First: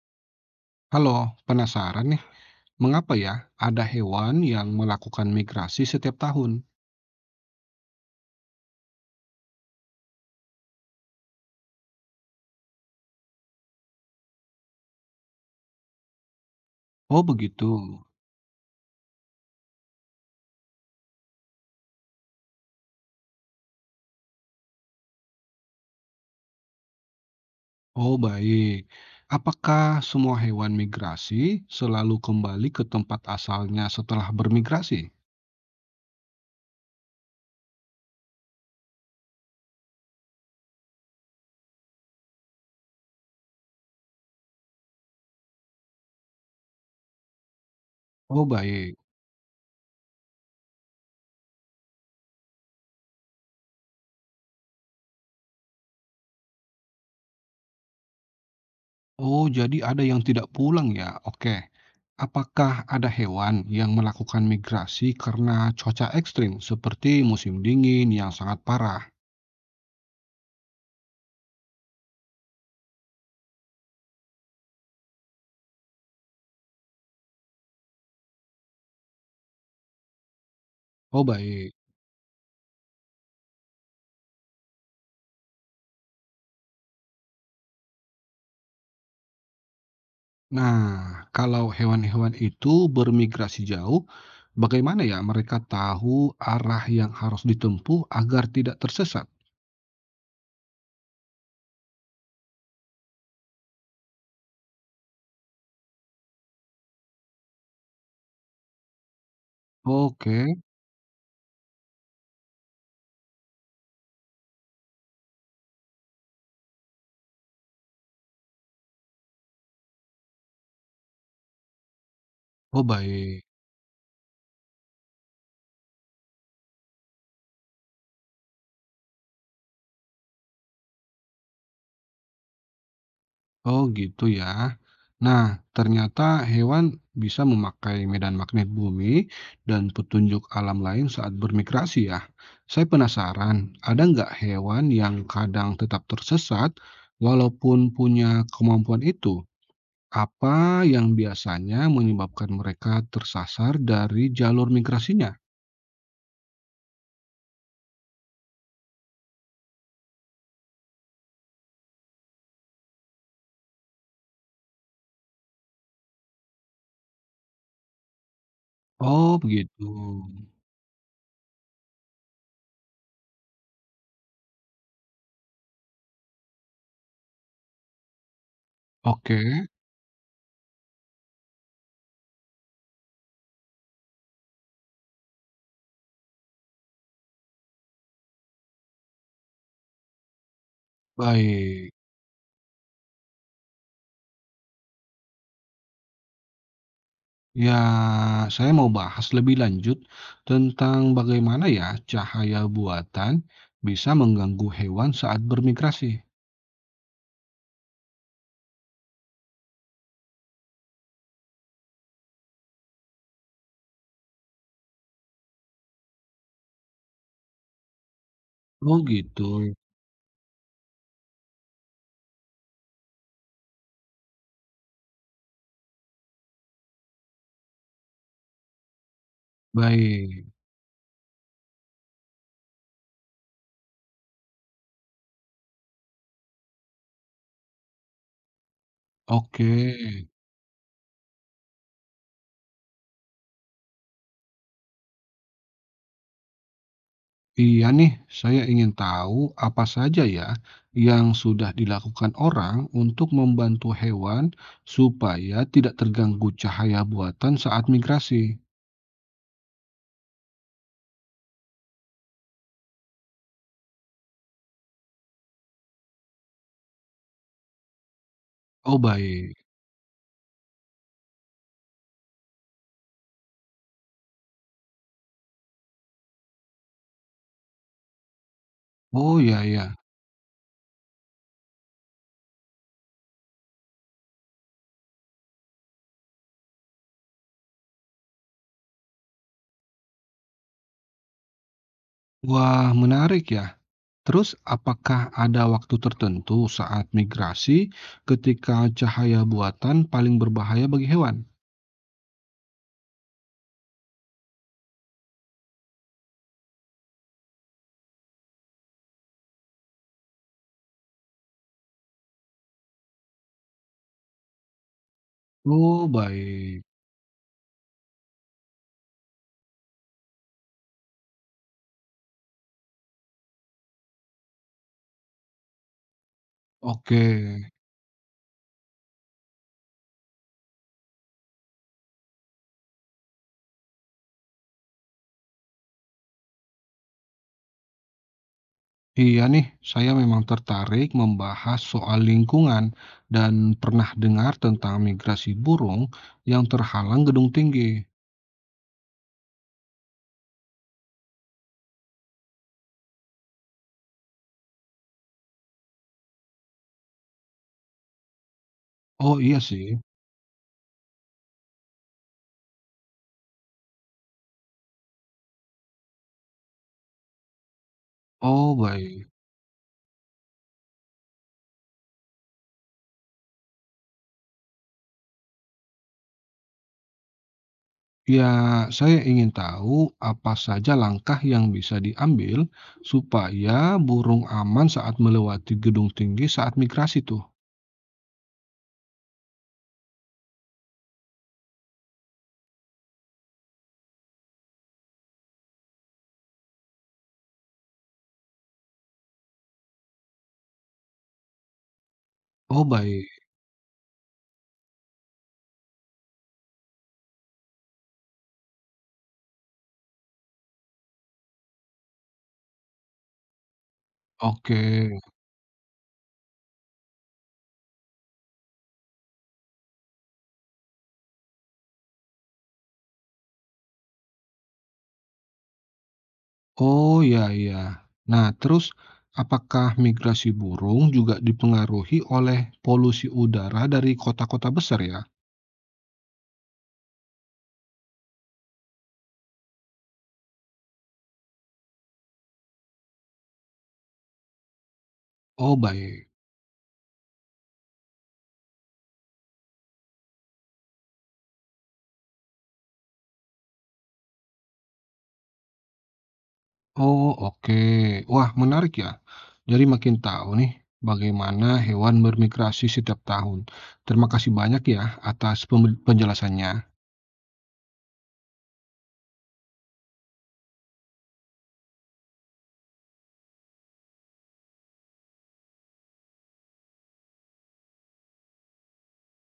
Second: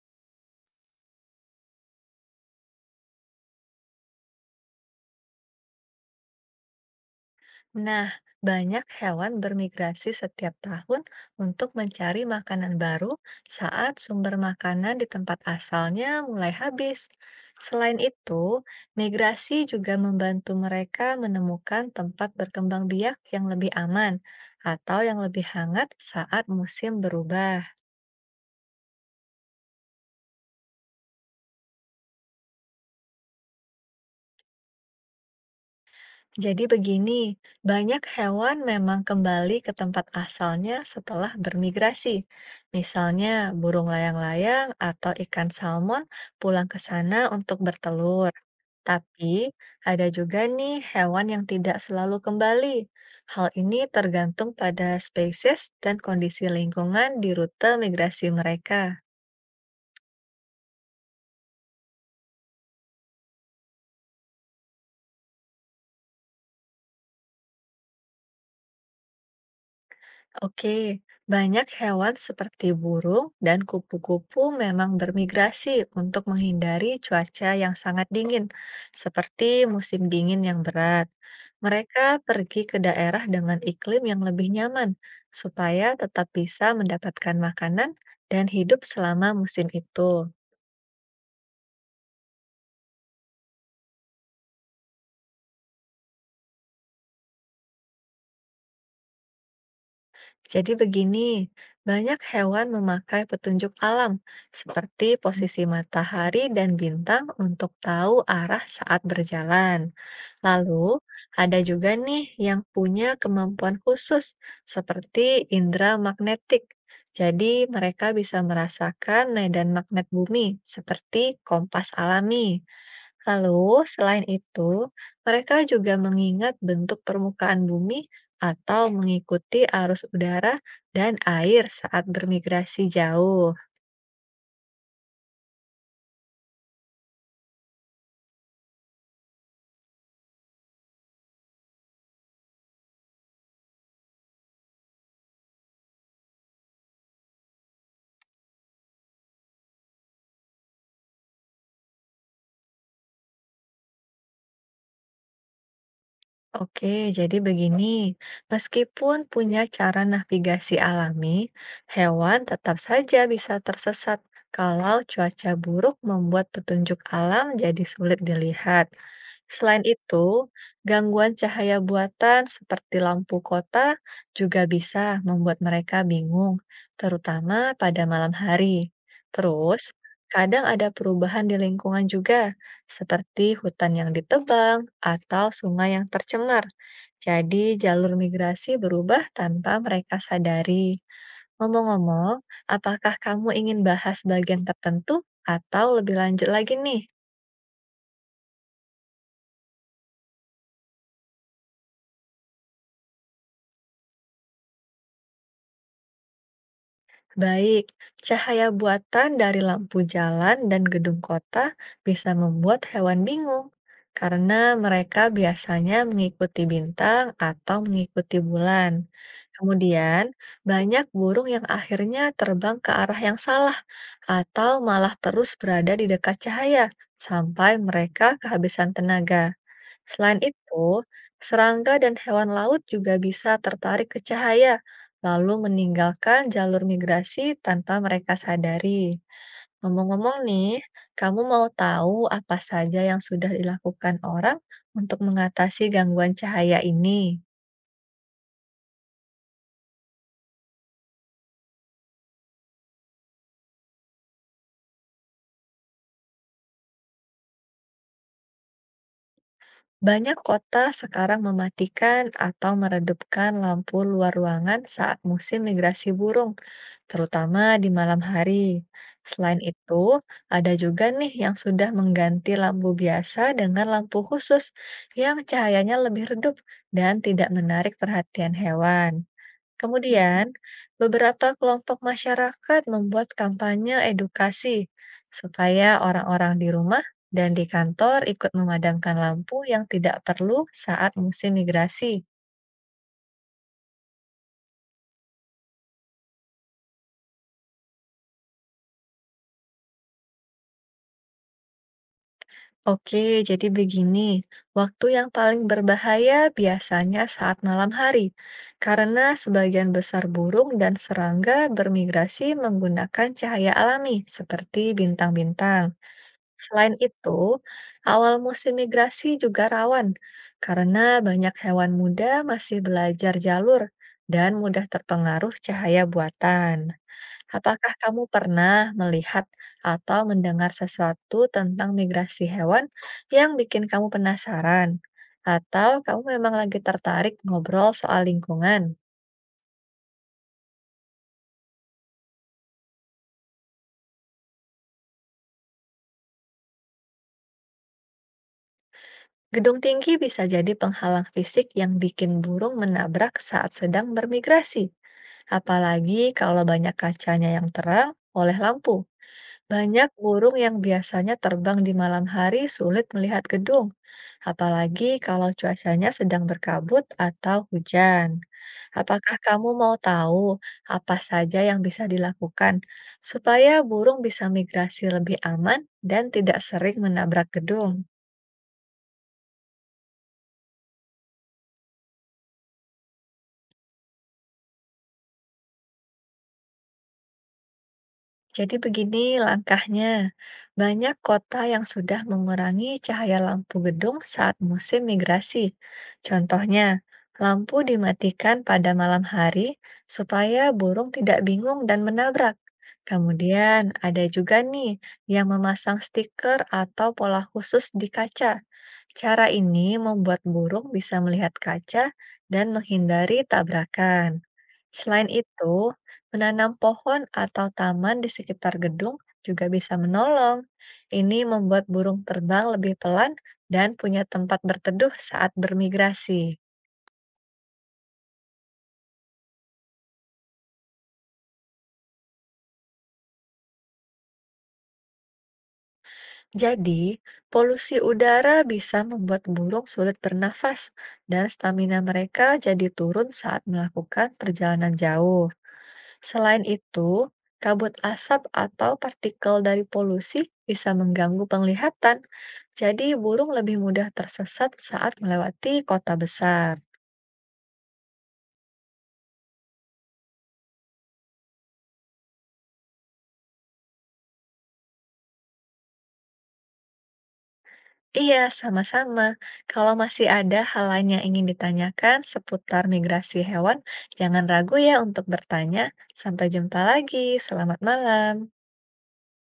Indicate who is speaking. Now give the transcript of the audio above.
Speaker 1: Halo, penasaran nih, mengapa ya ada hewan yang melakukan migrasi setiap tahun?
Speaker 2: Nah, banyak hewan bermigrasi setiap tahun untuk mencari makanan baru saat sumber makanan di tempat asalnya mulai habis.
Speaker 1: Oh begitu.
Speaker 2: Selain itu, migrasi juga membantu mereka menemukan tempat berkembang biak yang lebih aman atau yang lebih hangat saat musim berubah.
Speaker 1: Oh baik. Apakah semua hewan migrasi selalu kembali ke tempat asalnya setelah bermigrasi?
Speaker 2: Jadi begini, banyak hewan memang kembali ke tempat asalnya setelah bermigrasi. Misalnya burung layang-layang atau ikan salmon pulang ke sana untuk bertelur.
Speaker 1: Oh baik.
Speaker 2: Tapi ada juga nih hewan yang tidak selalu kembali. Hal ini tergantung pada spesies dan kondisi lingkungan di rute migrasi mereka.
Speaker 1: Oh jadi ada yang tidak pulang ya? Oke. Apakah ada hewan yang melakukan migrasi karena cuaca ekstrim seperti musim dingin yang sangat parah?
Speaker 2: Oke, banyak hewan seperti burung dan kupu-kupu memang bermigrasi untuk menghindari cuaca yang sangat dingin, seperti musim dingin yang berat.
Speaker 1: Oh baik.
Speaker 2: Mereka pergi ke daerah dengan iklim yang lebih nyaman, supaya tetap bisa mendapatkan makanan dan hidup selama musim itu.
Speaker 1: Nah, kalau hewan-hewan itu bermigrasi jauh, bagaimana ya mereka tahu arah yang harus ditempuh agar tidak tersesat?
Speaker 2: Jadi begini, banyak hewan memakai petunjuk alam, seperti posisi matahari dan bintang untuk tahu arah saat berjalan.
Speaker 1: Oke,
Speaker 2: Lalu, ada juga nih yang punya kemampuan khusus, seperti indera magnetik. Jadi, mereka bisa merasakan medan magnet bumi, seperti kompas alami.
Speaker 1: oh baik.
Speaker 2: Lalu, selain itu, mereka juga mengingat bentuk permukaan bumi atau mengikuti arus udara dan air saat bermigrasi jauh.
Speaker 1: Oh gitu ya. Nah, ternyata hewan bisa memakai medan magnet bumi dan petunjuk alam lain saat bermigrasi ya. Saya penasaran, ada nggak hewan yang kadang tetap tersesat walaupun punya kemampuan itu? Apa yang biasanya menyebabkan mereka tersasar dari jalur migrasinya?
Speaker 2: Oke, jadi begini, meskipun punya cara navigasi alami, hewan tetap saja bisa tersesat kalau cuaca buruk membuat petunjuk alam jadi sulit dilihat.
Speaker 1: Oh,
Speaker 2: Selain
Speaker 1: begitu.
Speaker 2: itu, gangguan cahaya buatan seperti lampu kota juga bisa membuat mereka bingung, terutama pada malam hari.
Speaker 1: Oke,
Speaker 2: Terus, kadang ada perubahan di lingkungan juga seperti hutan yang ditebang atau sungai yang tercemar. Jadi, jalur migrasi berubah tanpa mereka sadari.
Speaker 1: baik.
Speaker 2: Ngomong-ngomong, apakah kamu ingin bahas bagian tertentu atau lebih lanjut lagi nih?
Speaker 1: Ya, saya mau bahas lebih lanjut tentang bagaimana ya cahaya buatan bisa mengganggu hewan saat bermigrasi.
Speaker 2: Baik, cahaya buatan dari lampu jalan dan gedung kota bisa membuat hewan bingung karena mereka biasanya mengikuti bintang atau mengikuti
Speaker 1: Oh,
Speaker 2: bulan.
Speaker 1: gitu.
Speaker 2: Kemudian, banyak burung yang akhirnya terbang ke arah yang salah atau malah terus berada di dekat cahaya sampai mereka kehabisan tenaga. Selain
Speaker 1: Baik.
Speaker 2: itu, serangga dan hewan laut juga bisa tertarik ke cahaya, lalu meninggalkan jalur migrasi tanpa mereka sadari.
Speaker 1: Oke.
Speaker 2: Ngomong-ngomong nih, kamu mau tahu apa saja yang sudah dilakukan orang untuk mengatasi gangguan cahaya ini?
Speaker 1: Iya nih, saya ingin tahu apa saja ya yang sudah dilakukan orang untuk membantu hewan supaya tidak terganggu cahaya buatan saat migrasi.
Speaker 2: Banyak kota sekarang mematikan atau meredupkan lampu luar ruangan saat musim migrasi burung, terutama di malam hari.
Speaker 1: Oh
Speaker 2: Selain
Speaker 1: baik.
Speaker 2: itu, ada juga nih yang sudah mengganti lampu biasa dengan lampu khusus yang cahayanya lebih redup dan tidak menarik perhatian hewan. Mhm.
Speaker 1: Oh ya ya.
Speaker 2: Kemudian, beberapa kelompok masyarakat membuat kampanye edukasi supaya orang-orang di rumah dan di kantor ikut memadamkan lampu yang tidak perlu saat musim migrasi.
Speaker 1: Wah, menarik ya. Terus apakah ada waktu tertentu saat migrasi ketika cahaya buatan paling berbahaya bagi hewan?
Speaker 2: Oke, jadi begini, waktu yang paling berbahaya biasanya saat malam hari, karena sebagian besar burung dan serangga bermigrasi menggunakan cahaya alami seperti bintang-bintang.
Speaker 1: Oh baik.
Speaker 2: Selain itu, awal musim migrasi juga rawan, karena banyak hewan muda masih belajar jalur dan mudah terpengaruh cahaya buatan.
Speaker 1: Oke.
Speaker 2: Apakah kamu pernah melihat atau mendengar sesuatu tentang migrasi hewan yang bikin kamu penasaran? Atau kamu memang lagi tertarik ngobrol soal lingkungan?
Speaker 1: Iya nih, saya memang tertarik membahas soal lingkungan dan pernah dengar tentang migrasi burung yang terhalang gedung tinggi.
Speaker 2: Gedung tinggi bisa jadi penghalang fisik yang bikin burung menabrak saat sedang bermigrasi, apalagi kalau banyak kacanya yang terang oleh lampu.
Speaker 1: Oh iya sih.
Speaker 2: Banyak burung yang biasanya terbang di malam hari sulit melihat gedung, apalagi kalau cuacanya sedang berkabut atau hujan.
Speaker 1: Oh baik.
Speaker 2: Apakah kamu mau tahu apa saja yang bisa dilakukan supaya burung bisa migrasi lebih aman dan tidak sering menabrak gedung?
Speaker 1: Ya, saya ingin tahu apa saja langkah yang bisa diambil supaya burung aman saat melewati gedung tinggi saat migrasi tuh.
Speaker 2: Jadi begini langkahnya. Banyak kota yang sudah mengurangi cahaya lampu gedung saat musim migrasi. Contohnya, lampu dimatikan pada malam hari supaya burung tidak bingung dan menabrak.
Speaker 1: Oh baik.
Speaker 2: Kemudian ada juga nih yang memasang stiker atau pola khusus di kaca. Cara ini membuat burung bisa melihat kaca dan menghindari tabrakan.
Speaker 1: Oke.
Speaker 2: Selain itu, menanam pohon atau taman di sekitar gedung juga bisa menolong. Ini membuat burung terbang lebih pelan dan punya tempat berteduh saat bermigrasi.
Speaker 1: Oh, ya ya. Nah, terus apakah migrasi burung juga dipengaruhi oleh polusi udara dari kota-kota besar ya?
Speaker 2: Jadi, polusi udara bisa membuat burung sulit bernafas dan stamina mereka jadi turun saat melakukan perjalanan jauh.
Speaker 1: Oh, baik.
Speaker 2: Selain itu, kabut asap atau partikel dari polusi bisa mengganggu penglihatan, jadi burung lebih mudah tersesat saat melewati kota besar.
Speaker 1: Oh, oke. Wah, menarik ya. Jadi makin tahu nih bagaimana hewan bermigrasi setiap tahun. Terima kasih banyak ya atas penjelasannya.
Speaker 2: Iya, sama-sama. Kalau masih ada hal lain yang ingin ditanyakan seputar migrasi hewan, jangan ragu ya untuk bertanya. Sampai jumpa lagi. Selamat malam.